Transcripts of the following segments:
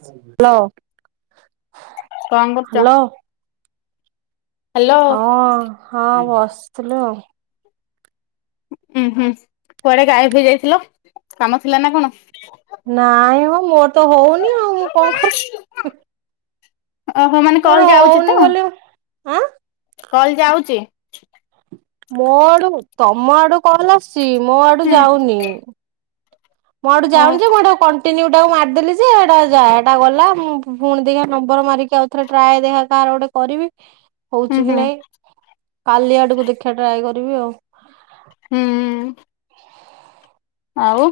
Hello. କଣ କରୁଚ? Hello ହଁ ହଁ ବସିଥିଲୁ ଆଉ। ହୁଁ ହୁଁ କୁଆଡେ ଗାଏପେ ହେଇଯାଇଥିଲା କାମ ଥିଲା ନା କଣ? ନାଇଁ ମ ମୋର ତ ହଉନି ଆଉ ମୁଁ କଣ କରି ଓହୋ ମାନେ କଲ ଯାଉଚି ହଉନି ତ ବୋଲି ଆଁ କଲ ଯାଉଚି? ମୋ ଆଡୁ ତମ ଆଡୁ କଲ ଆସୁଚି ମୋ ଆଡୁ ହୁଁ ଯାଉନି। ମୋ ଆଡୁ ଓହୋ ଯାଉନି ଯେ ମୁଁ [unintelligible] କଟିନୂଉ ମାରିଦେଲି ଯେ ହେଟା ଯା ହେଟା ଗଲା ମୁଁ ପୁଣି ଦେଇ ନମ୍ବର ମାରିକି ଆ ଥରେ ଟାଏ ଦେଖିଆ ଗୋଟେ କରିବି। [inaudible] ହଉଚି କି ହୁଁ ନାଇଁ କାଲି ଆଡକୁ ଦେଖିବା ଟ୍ରାଏ କରିବି ଆଉ। ହୁଁ। ଆଉ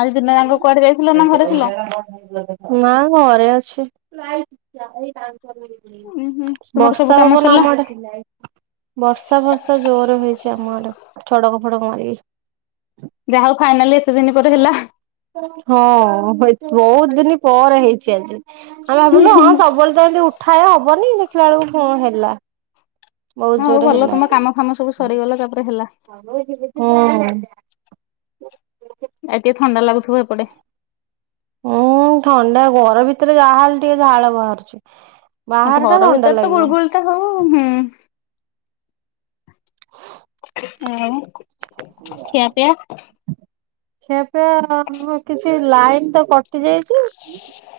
ଆଜି ଦିନ ଯାକ କୁଆଡେ ଯାଇଥିଲ ନା ଘରେ ଥିଲ? [inaudible] ନା ଘରେ ଅଛି। ଉୁଁ ହୁଁ ତୁମର ସବୁ ବର୍ଷା କାମ ପବନ ସରିଲା ଆମ ଆଡେ। ବର୍ଷା ଫର୍ଷା ଜୋରେ ହେଇଛି ଆମ ଆଡେ ଛଡକ ଫଡକ ମାରିକି। ଯାହା ହଉ ଫାଇନାଲି ଏତେ ଦିନ ପରେ ହେଲା। ହଁ ବହୁତ ଦିନ ପରେ ହେଇଚି ଆଜି। ଆମେ ଭାବିଲୁ ହଁ ସବୁବେଳେ ତ ଏମିତି ଉଠାଏ ହବନି ଦେଖିଲା ବେଳକୁ ହୁଁ ହେଲା। ହଁ ବହୁତ ହଉ ଜୋରେ ଭଲ ହେଲା ତୁମ କାମ ଫାମ ସବୁ ସରିଗଲା ତାପରେ ହେଲା ହୁଁ। ଏ ଟିକେ ଥଣ୍ଡା ଲାଗୁଥିବ ଏପଟେ। ଉଁ ଥଣ୍ଡା ଘର ଭିତରେ ଯାହାେଲେ ଟିକେ ଝାଳ ବାହାରୁଚି ଆଉ ବାହାର ଟା ଘର ଥଣ୍ଡା ଭିତରେ ଲାଗିବ। [unintelligible] ହଉ ହୁଁ। [unintelligible] ଆଉ ଖିଆ ପିଆ। ସେପ କିଛି ଲାଇନ ତ କଟି ଯାଇଛି।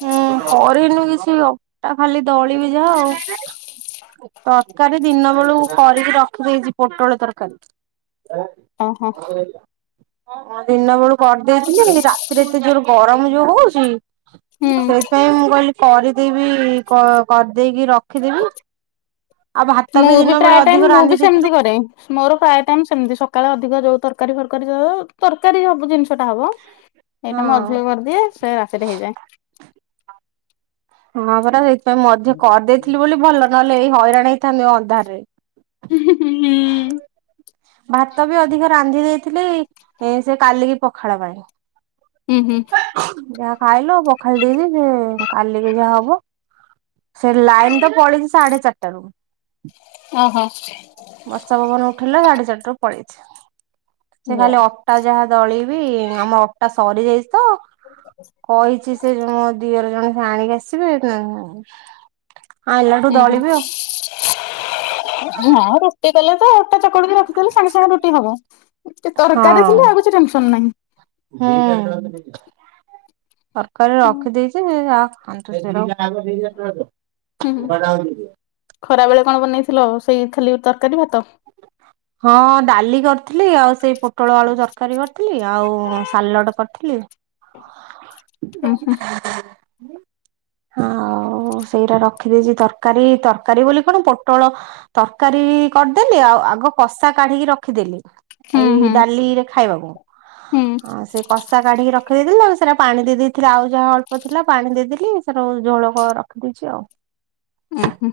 ହୁଁ କରିନୁ କିଛି ଅଟା ଖାଲି ଦଳିିବି ଯା ଆଉ [inaudible] ତରକାରୀ ଦିନ ବେଳୁ କରିକି ରଖିଦେଇଛି ପୋଟଳ ତରକାରୀ ଓହୋ ଆଲା ମୁଁ ଦିନ ବେଳୁ କରିଦେଇଥିଲି ରାତିରେ ଏତେ ଯୋର ଗରମ ଯୋଉ ହଉଛି। ହୁଁ ସେଇଥିପାଇଁ ମୁଁ କହିଲି କରିଦେଇବି କରିଦେଇକି ରଖ ରଖିଦେବି ଆଉ ଭାତ ମୁଁ ବି ଦିନ ପ୍ରାୟ ବେଳେ ଟାଇମ ଅଧିକ ମୁଁ ବି ରାନ୍ଧି ସେମିତି ଦେଇଥିଲୁ କରେ ମୋର ପ୍ରାୟ ଟାଇମ ସେମିତି ସକାଳେ ଅଧିକ ଯୋଉ ତରକାରୀ ଫରକାରୀ ତରକାରୀ ସବୁ ଜିନିଷ ଟା ହବ ହଁ ଏଇଟା ମୁଁ ଅଧଲ କରିଦିଏ ସେ ରାତିରେ ହେଇଯାଏ। ହଁ ପରା ସେଇଥିପାଇଁ ମଧ୍ୟ କରିଦେଇଥିଲି ବୋଲି ଭଲ ନହେଲେ ଏଇ ହଇରାଣ ହେଇଥାନ୍ତୁ ଅନ୍ଧାର ରେ ହଁଁ ହୁଁ ଭାତ ବି ଅଧିକ ରାନ୍ଧି ଦେଇଥିଲି ସେ କାଲିକି ପଖାଳ ପାଇଁ ହୁଁ ହୁଁ ଯାହା ଖାଇଲ ପଖାଳି ଦେଇଛିି ସେ କାଲିକେ ଯାହା ହବ। ସେ ଲାଇନ ତ ପଳେଇଛି ସାଢେ ଚାରିଟା ରୁ ଓ ହୋ ବର୍ଷା ପବନ ଉଠିଲା ସାଢେ ଚାରିରୁ ପଳେଇଛି ସେ ଖାଲି ଅଟା ଯାହା ଦଳ ବିି ଆମର ଅଟା ସରିଯାଇ ତ କହିଛି ସେ ଯ ମୋ ଦିଅର ଜଣେ ସେ ଆଣିକି ଆସିବେ ନା ହୁଁ ହୁଁ [inaudible] ହଁ ରୋଷେଇ କଲେ ତ ା ଚକିକି ରଖିଥିଲେ ସାଙ୍ଗେ ସାଙ୍ଗେ ରୁଟି ହବ ତରକାରୀ ଥିଲେ ଆଉ କିଛି ଟେନସନ ନାହିଁ। ହଁ ତରକାରୀ ହୁଁ ରଖିଦେଇଛି ଯହା ଖାୁ ହୁଁ [unintelligible] ଖରା ବେଳେ କଣ ବନେଇଥିଲ ସେଇ ଖାଲି ତରକାରୀ ଭାତ ହଁ ଡାଲି କରିଥିଲି ଆଉ ସେଇ ପୋଟଳ ଆଳୁ ତରକାରୀ କରିଥିଲି ଆଉ ସାଲଟ କରିଥିଲି। ଓ ହୋ ହଁ [inaudible] ଆଉ ସେଇଟା ରଖିଦେଇଛି ତରକାରୀ ତରକାରୀ ବୋଲି କଣ ପୋଟଳ ତରକାରୀ କରିଦେଲି ଆଉ ଆଗ କଷା କାଢିକି ରଖିଦେଲି ଏଇ ହୁଁ ହୁଁ। ଡାଲିରେ ଖାଇବାକୁ ହୁଁ ସେ କଷା କାଢିକି ରଖିଦେଇି ଆଉ ସେଇଟା ପାଣି ଦେଇେଇଥିଲେି ଆଉ ଯାହା ଅଳ୍ପ ଥିଲା ପାଣି ଦେଇଦେି ସେଟ ଝୋଳକ ର ଦେଇଛି ଆଉ ହ ହଁ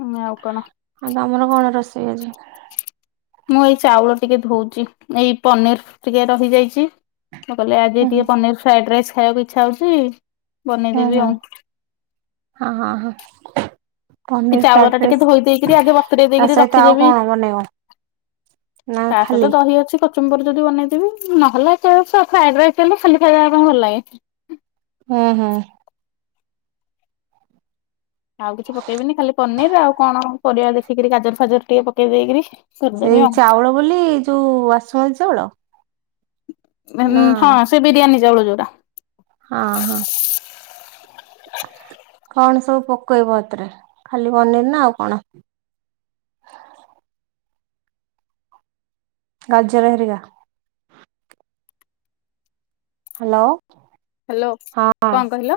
ହୁଁ ଆଉ କଣ ଆଉ ଗତମର କଣ ରୋଷେଇ ଆଜି। ମୁଁ ଏଇ ଚାଉଳ ଟିକେ ଧଉଛି ଏଇ ପନିର୍ ଟିକେ ରହିଯାଇଛି। କହିଲେ ଆଜି ହୁଁ ଟିକେ ହୁଁ ପନିର ଫ୍ରାଏଡ ରାଇସ୍ ଖାଇବାକୁ ଇଚ୍ଛା ହଉଛି ବନେଇଦେବି ହୁଁ ଆଉ ହଁ ହଁ ହଁ [inaudible] ଏ ପନିର ଚାଉଳ ଟା ଫ୍ରାଇଡ୍ ଟିକେ ରାଇସ୍ ଧୋଇ ଦେଇକିରି ଆଗେ ବତୁରେଇ ତା ଦେଇକିରି ସହିତ ଆଉ ରଖିଦେବି। କଣ ବନେଇବ। ନା ତା ଖାଲି ସହିତ ଦହି ଅଛି। କଚମ୍ବର ଯଦି ବନେଇଦବି ନହେଲେ ଫ୍ରାଇଡ ରାଇସ୍ଲେ ଖାଲି ଖାଇବା ପାଇଁ ଭଲ ଲାଗେଛି। ହୁଁ ହଁ ଆଉ କିଛି ପକେଇବିନି ଖାଲି ପନିର ଆଉ କଣ ପରିବା ଦେଖିକିରି ଗାଜର ଫାଜର ଟିକେ ପକେଇ ଦେଇକରି ସେଇ ଚାଉଳ ବୋଲି ଯୋଉ ବାସୁମନ୍ତିୀ ଚାଉଳ ନା ହଁ ସେ ବିରିୟାନୀ ଚାଉଳୁ ଯୋଉଟା ହଁ ହଁ। କଣ ସବୁ ପକେଇବ ଏଥିରେ ଖାଲି ପନିର ନା ଆଉ କଣ? ଗାଜର ହେରିକା। ହାଲୋ ହ୍ୟାଲୋ ହଁ ଅଁ। କଣ କହିଲ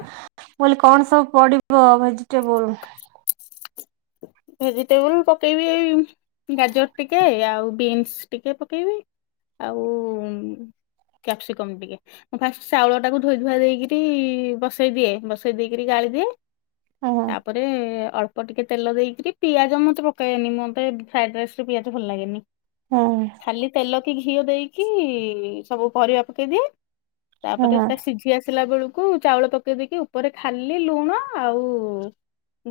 ମୁଁ କହିଲି କଣ ସବୁ ପଡିବ ଭେଜିଟେବୁଲ୍? ଭେଜିଟେବୁଲ୍ ପକେଇବି ଗାଜର ଟିକେ ଆଉ ବିନ୍ସି ଟିକେ ପକେଇବି। ଆଉ କ୍ୟାପ୍ସିକମ୍ ଟିକେ। ଫାଷ୍ଟ ଚାଉଳ ଟାକୁ ଧୋଇ ଧୁଆ ଦେଇକିରି ବସେଇ ଦିଏ ବସେଇ ଦେଇକିରି ଗାଳି ଦିଏ। ହୁଁ ତାପରେ ଅଳ୍ପ ଟିକେ ତେଲ ଦେଇକି। ଟିକେ ପିଆଜ ମତେ ପକଏବନି ମତେ ଫ୍ରାଏଡ୍ରେସେରେ ପିଆଜ ଭଲ ଲାଗେନି। ହଁ। ଖାଲି ତେଲ ଘିଅ ଦେଇକି ସବୁ ପରିବା ପକେଇ ଦିଏ ହୁଁ ତାପରେ ସେଟା ସିଜ୍ ଜି ଆସିଲା ବେଳକୁ ଚାଉଳ ପକେଇ ଦେଇକି ଉପରେ ଖାଲି ଲୁଣ ଆଉ।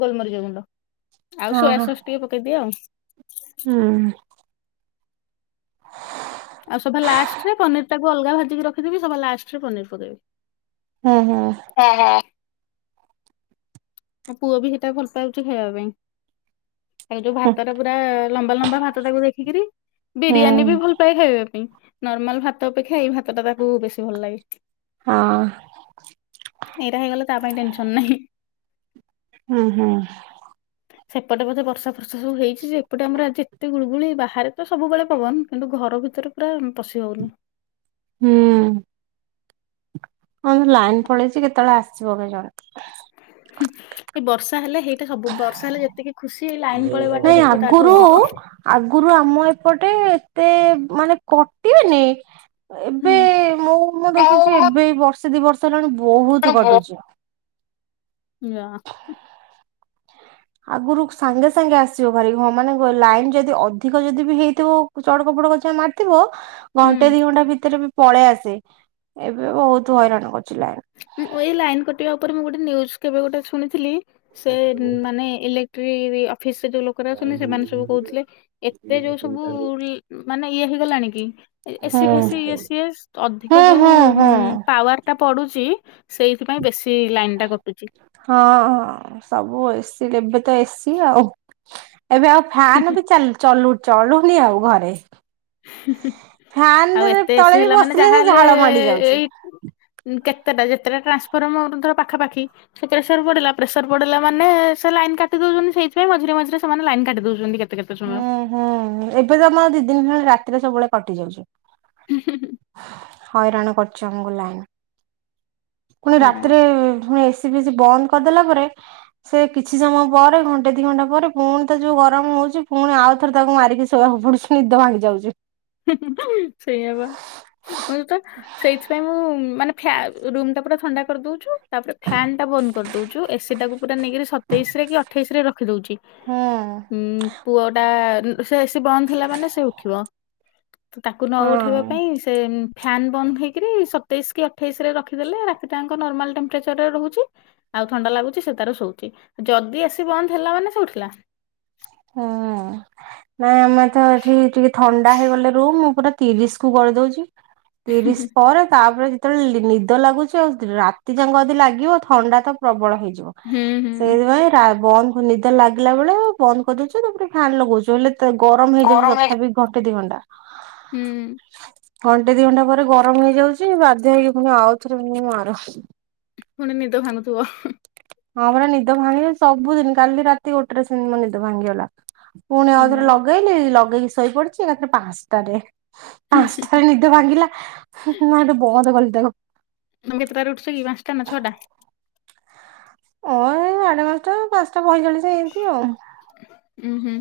ଗୋଲମରିଚ ଗୁଣ୍ଡ ଆଉ ହଁ ସୋୟା ହଁ ସୋସ୍ ଟିକେ ପକେଇଦିଏ ଆଉ। ହୁଁ। ଆଉ ସଭା ଲାଷ୍ଟେ ରେ ପନିର ଟାକୁ ଅଲଗା ଭାଜିକି ରିଖିଥିବି ସଭା ଲାଷ୍ଟେରେ ପନିର ପକେଇବି। ହୁଁ ହୁଁ। ହଁ ହଁ। ମୋ ପୁଅ ବି ସେଇଟା ଭଲ ପାଉଚି ଖାଇବା ପାଇଁ। ସେଇଟୁ ହୁଁ ଭାତଟା ପୁରା ଲମ୍ବା ଲମ୍ବା ଭାତ ଟାକୁ ଦେଖିକିରି ହୁଁ ବିରିୟାନୀ ବି ଭଲ ପାଏ ଖାଇବା ପାଇଁ ନର୍ମାଲ ଭାତ ଅପେକ୍ଷା ଏଇ ଭାତ ଟା ତାକୁ ବେଶୀ ଭଲ ଲାଗେ। ହଁ ଏଇରା ହେଇଗଲେ ତା ପାଇଁ ଟେନେସନ୍ ନାହିଁ। ହଁ ହଁ। ସେପଟେ ବୋଧେ ବର୍ଷା ଫର୍ଷା ସବୁ ହେଇଛିଯେ ଏପଟେ ଆମର ଏତେ ଗୁଳୁଗୁଳି ବାହାରେ ସବୁବେଳେ ପବନ କିନ୍ତୁ ଘର ଭିତରେ ପୁରା ପଶି ହଉନି। ହୁଁ। ଆମ ଲାଇନ ପଳେଇଚି କେତେବେଳେ ଆସିବ କେ ଜାଣି। ହୁଁ ଏଇ ବର୍ଷା ହେଲେ ହେଇ। ଏ ସବୁ ବର୍ଷା ହେଲେ ଯେତିକି ଖୁସି ଲାଇନ ପଳେଇବା ଟା ନାଇଁ ଦୁଃଖ ତାଠୁ ଆଗରୁ ଅଧିକ। ଆଗରୁ ଆମ ଏପଟେ ଏତେ ମାନେ କଟିନି ଏବେ ହୁଁ ଆଉ ମୁଁ ଦେଖୁଚି ଏବେ ବର୍ଷେ ଦି ବର୍ଷ ହେଲାଣି ବହୁତ କଟୁଚି। ଇ ଆ। ଆଗରୁ ସାଙ୍ଗେ ସାଙ୍ଗେ ଆସିବ ଭାରି ହଁ ମାନେ ଲାଇନ୍ ଯଦି ଅଧିକ ଯଦି ବି ହେଇଥିବ। ଚଡକ ପଡକ ଯାହା ମାରିଥିବା। ହୁଁ ଘଣ୍ଟେ ଦି ଘଣ୍ଟା ଭିତରେ ବି ପଳେଇ ଆସେ ଏବେ ବହୁତୁ ହଇରାଣ କରୁଛି ଲାଇନ୍। ମୁଁ ଏଇ ଲାଇନ କଟିବା ଉପରେ ମୁଁ ଗୋଟେ ନିଉଜ୍ କେବେ ଗୋଟେ ଶୁଣିଥିଲି ସେ ମାନେ ଇଲେ ଅଫିସରେ ଯୋଉ ଲୋକରା ଅଛନ୍ତି ସେମାନେ ସବୁ କହୁଥିଲେ ଏତେ ଯୋଉ ସବୁ। ମାନେ ଇଏ ହେଇଗଲାଣି କି ହୁଁ ଏସିି ଫେସି ଇଏ ହୁଁ ସିଏ ଅଧିକ ହୁଁ ଯୋଉ ହୁଁ। ପାୱାର। ଟା ପଡୁଛି ସେଇଥିପାଇଁ ବେଶୀ ଲାଇନି ଟା କଟୁଚି। ହଁ ହଁ ସବୁ ଏସି ଏବେ ତ ଏସି ଆଉ। ଏବେ ଆଉ ଫ୍ୟାନ ବି ଚା ଚାଲୁ ଚଳୁନି ଆଉ ଘରେ। ଆଉ ଫ୍ୟାନରେ ଏତେ ଏସି ତଳେ ବି ହେଲା ମାନେ ବସିଲେ ସେ ଯାହାହେଲେ ଝାଳ ମାଡି ଯାଉଚି। ଏଇ କେତେଟା ଯେତେଟା ଟ୍ରାନ୍ସଫର୍ମର ରହୁଚି ଧର ପାଖାପାଖି। ସେ ପ୍ରେସର ପଡିଲା ପ୍ରେସର ପଡିଲା ମାନେ ସେ ଲାଇନ କାଟି ଦେଉଚନ୍ତି ସେଇଥିାଇଁ ମଝିରେ ମଝିରେ ସେମାନେ ଲାଇନ୍ କାଟି ଦଉଛନ୍ତି କେତେ। କେତ କେତେ ସମୟ? ହୁଁ ହୁଁ ଏବେ ତ ଆମର ଦି ଦିନ ହେଲାଣି ରାତିରେ ସବୁବେଳେ କଟି ଯାଉଛି। ହଇରାଣ କରୁଛି ଆମକୁ ଲାଇନ। ପୁଣି ହଁ ରାତିରେ ପୁଣି ଏସି ଫେସି ବନ୍ଦ କରିଦେଲା ପରେ ସେ କିଛି ସମୟ ପରେ ଘଣ୍ଟେ ଦି ଘଣ୍ଟା ପରେ ପୁଣି ତ ଯୋଉ ଗରମ ହଉଛି ପୁଣି ଆଉଥରେ ତାକୁ ମାରିକି ଶୋଇବାକୁ ପଡୁଛି ନିଦ ଭାଙ୍ଗି ଯାଉଛି। ହୁ ହୁ ସେଇଆ ପା। [unintelligible] ସେଇଥିପାଇଁ ମୁଁ ମାନେ ଫ୍ୟା ରୁମ ଟା ପୁରା ଥଣ୍ଡା କରିଦଉଛୁ। ତାପରେ ଫ୍ୟାନ ଟା ବନ୍ଦ କରିଦୋଉଛୁ ଏସିଟାକୁ ପୁରା ନେଇକରି ସତେଇଶରେ କି ଅଠେଇଶରେ ରଖିଦଉଛି। ହଁ ଉଁ ପୁଅ ଟା ସେ ଏସି ବନ୍ଦ ହେଲା ମାନେ ସେ ଉଠିବ। ତ ତାକୁ ନ ହଁ ଉଠେଇବା ପାଇଁ ସେ ଫ୍ୟାନ୍ ବନ୍ଦ ହେଇକିରି ସତେଇଶ କି ଅଠେଇଶରେ ରଖିଦେଲେ ରାତିଟାଙ୍କ ନର୍ମାଲ୍ ଟେମ୍ପରେଚରରେ ରହୁଛି। ଆଉ ଥଣ୍ଡା ଲାଗୁଛି ସେ ତାର ଶୋଉଛି ଯଦି ଏସି ବନ୍ଦ ହେଲା ମାନେ ସେ ଉଠିଲା। ହଁ ନାଇଁ ଆମେ ତ ଏଠି ଟିକେ ଥଣ୍ଡା ହେଇଗଲେ ରୁମ ମୁଁ ପୁରା ତିରିଶ କୁ କରିଦଉଛି। ତିରିଶ ପାରେ ତାପରେ ଯେତେବେଳେ ନିଦ ଲାଗୁଛି ଆଉ ରାତି ଯାକ ଯଦି ଲାଗିବ ଥଣ୍ଡା ତ ପ୍ରବଳ ହେଇଯିବ। ହୁଁ ହୁଁ ସେଇଥିପାଇଁ ବନ୍ଦ ନିଦ ଲାଗିଲା ବେଳେ ବନ୍ଦ କରିଦଉଛୁ ତାପରେ ଫ୍ୟାନ୍ ଲଗଉଛୁ ହେଲେ ଗରମ ହେଇଯାଉିବ ତଥାପି ଘଣ୍ଟେ ଦି ଘଣ୍ଟା। ହୁଁ ଘଣ୍ଟେ ଦି ଘଣ୍ଟା ପରେ ଗରମ ହେଇଯାଉଛି ବାଧ୍ୟ ହେଇକି ପୁଣି ଆଉ ଥରେ ମାର। ପୁଣି ନିଦ ଭାଙ୍ଗୁଥିବ। ହଁ ପରା ନିଦ ଭାଙ୍ଗି ସବୁଦିନ କାଲି ରାତି ଗୋଟେରେ ସେମିତି ମୋ ନିଦ ଭାଙ୍ଗିଗଲା। ପୁଣି ନା ଆଉଥରେ ଲଗେଇଲି ଲଗେଇକି ଶୋଇପଡିଛି ଏକାଥରେ ପାଞ୍ଚଟାରେ ତମେ ପାଞ୍ଚଟାରେ ନିଦ ଭାଙ୍ଗିଲା [unintelligible] ବନ୍ଦ କଲି ତାକୁ। ତମେ କେତେଟାରେ ଉଠୁଛ କି ପାଞ୍ଚଟା ନା ଛଅଟା? ଓ ଏଇ ସାଢ଼େ ପାଞ୍ଚଟା ପାଞ୍ଚଟା ପଇଚାଳିଶ ଏଇତି ଆଉ। ଉୁଁ ହୁଁ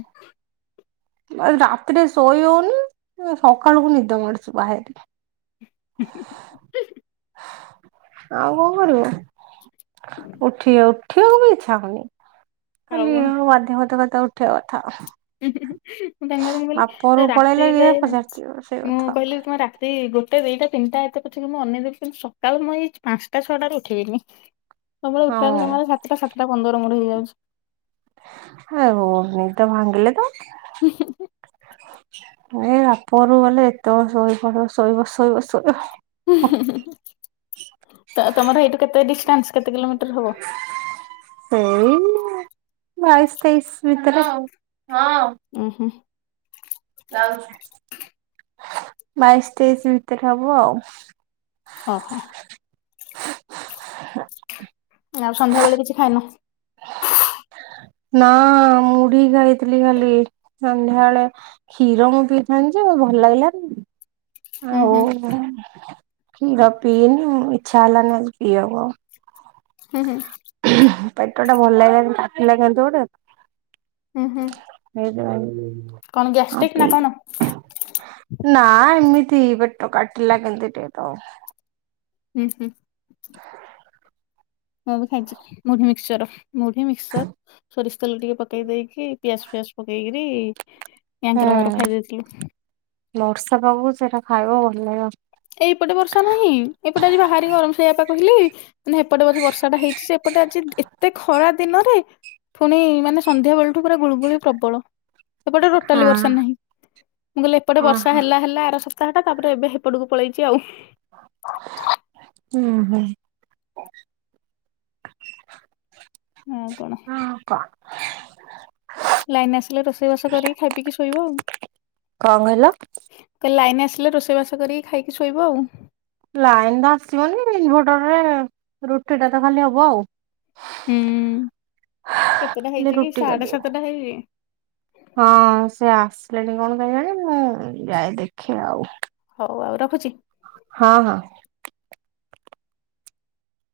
ରାତିରେ ଶୋଇହୋଉନି ସକାଳକୁ ନିଦ ମାଡୁଛି ବାହାରି। ଆଉ କଣ କରିବା? ଉଠି ଉଠିବା କୁ ବି ଇଛା ହଉନି। ଆଉ ଖାଲି କଣ? ବାଧ୍ୟବାଧକତା ଉଠିବା କଥା। ମୁଁ ତାଙ୍କ ମୁଁ ବାପ କହିଲି ଘରକୁ ପଳେଇଲେ ରାତିରେ ଇଏ ପଚାରୁଛି ସେଇ ମୁଁ କଥା କହିଲି ତମ ରାତି ସେ ଗୋଟେ ଦିଟା ତିନିଟା ଏତେ ପଛରେ ମୁଁ ଅନେଇ ଦେବି କିନ୍ତୁ ସକାଳୁ ମୁଁ ଏଇ ପାଞ୍ଚଟା ଛଅଟାରେ ଉଠିବିନି। ସବୁ ବେଳେ ଉଠିବା ହଁ [unintelligible] ସାତଟା ସାତଟା ପନ୍ଦର ମୋର ହେଇଯାଉଛି। ହଁ ହଉ ନିଦ ଭାଙ୍ଗିଲେ ତ [unintelligible] ଏ ବାପଘର କୁ ଗଲେ ଏତେ ବେଳ ଶୋଇ ଶୋଇବ ଶୋଇବ ଶ ତମର ଏଇଠୁ କେତେ ଡିଷ୍ଟାନ୍ସ କେତେ କିଲୋମିଟର ହବ? ସେଇ ବାଇଶ ତେଇଶ ଭିତରେ ଆଉ। ଉ ହୁ ବାଇଶି ତେଇଶି ଭିତରେ ହବ ଆଉ। ଓହୋ। ଆଉ ସନ୍ଧ୍ୟା ବେଳେ କିଛି ଖାଇନ? [unintelligible] ନା ମୁଢି ଖାଇଥିଲି ଖାଲି ସଂନ୍ଧ୍ୟାଳେ କ୍ଷୀର ମୁଁ ପିଇଥାନ୍ତି ଯେ ଭଲ ଲାଗିଲାନି। ଉଁ ଆଉ ହୁଁ କ୍ଷୀର ପିଇନି ଇଚ୍ଛା ହେଲା ନି ଆଜି ପିଇବାକୁ ଆଉ। ହୁଁ ହୁଁ ପେଟ ଟା ଭଲ ଲାଗିଲାଣି କାଟିଲା କେମିତି ଗୋଟେ ହୁଁ ହୁଁ। ସେଇଥି ପାଇଁ କଣ ଆଉ ଗ୍ୟାଷ୍ଟ୍ରିକ୍ ନା ପି କଣ? ନା ଏମିତି ପେଟ କାଟିଲା କେମତି ଟିକେ ତ ହୁଁ ହୁଁ ମୁଁ ବି ଖାଇଛି ମୁଢି ମିକ୍ସଚର। ମୁଢି, ମିକ୍ସର ସରିଷ ତେଲ ଟିକେ ପକେଇ ଦେଇକି ପିଆଜ ଫିଆଜ ପକେଇକି କି ୟାଙ୍କର ମୋର ଖାଇ ହୁଁ ଦେଇଥିଲୁ। ବର୍ଷା ପାଗକୁ ସେଇଟା ଖାଇବ ଭଲ ଲାଗିବ। ଏଇ ପଟେ ବର୍ଷା ନାହିଁ ଏପଟେ ଆଜି ବାହାରି ଗରମ ସୋଇଆପା କହିଲି। ହେପଟେ ବୋଧେ ବର୍ଷା ଟା ହେଇଛି ସେ ଏପଟେ ଆଜି ଏତେ ଖରା ଦିନରେ ପୁଣି ମାନେ ସନ୍ଧ୍ୟାବେଳଠୁ ପୁରା ଗୁଳୁଗୁଳି ପ୍ରବଳ। ଏପଟେ ହଁ ଟୋଟାଲି ବର୍ଷା ନାହିଁ ମୁଁ କହିଲି ଏପଟେ ବର୍ଷା ଓହୋ। ହେଲା ହେଲା ଆର ସପ୍ତାହଟା ତାପରେ ଏବେ ସେପଟକୁ ପଳେଇଛି ଆଉ। ହୁଁ ହୁଁ ଆଉ କଣ ହଁ କ ଲାଇନ ଆସିଲେ ରୋଷେଇବାସ କରିକି ଖାଇ ପିଇକି ଶୋଇବ ଆଉ। କଣ କହିଲ ମୁଁ କଲି ଲାଇନ ଆସିଲେ ରୋଷେଇବାସ କରିକି ଖାଇକି ଶୋଇବ ଆଉ। ଲାଇନ ତ ଆସିବନି ଇନ୍ଭଟର ରେ ରୁଟି ଟା ତ ଖାଲି ହବ ଆଉ। ହୁଁ କେତେଟା ଖାଲି ହେଇଛି କି ରୁଟି ସାଢେ କରିଦେବି। ସାତଟା ହେଇଛି। ହଁ ସେ ଆସିଲେଣି କଣ କେଜାଣି ମୁଁ ଯାଏ ଦେଖେ ଆଉ। ହଉ ଆଉ ରଖୁଛି। ହଁ ହଁ।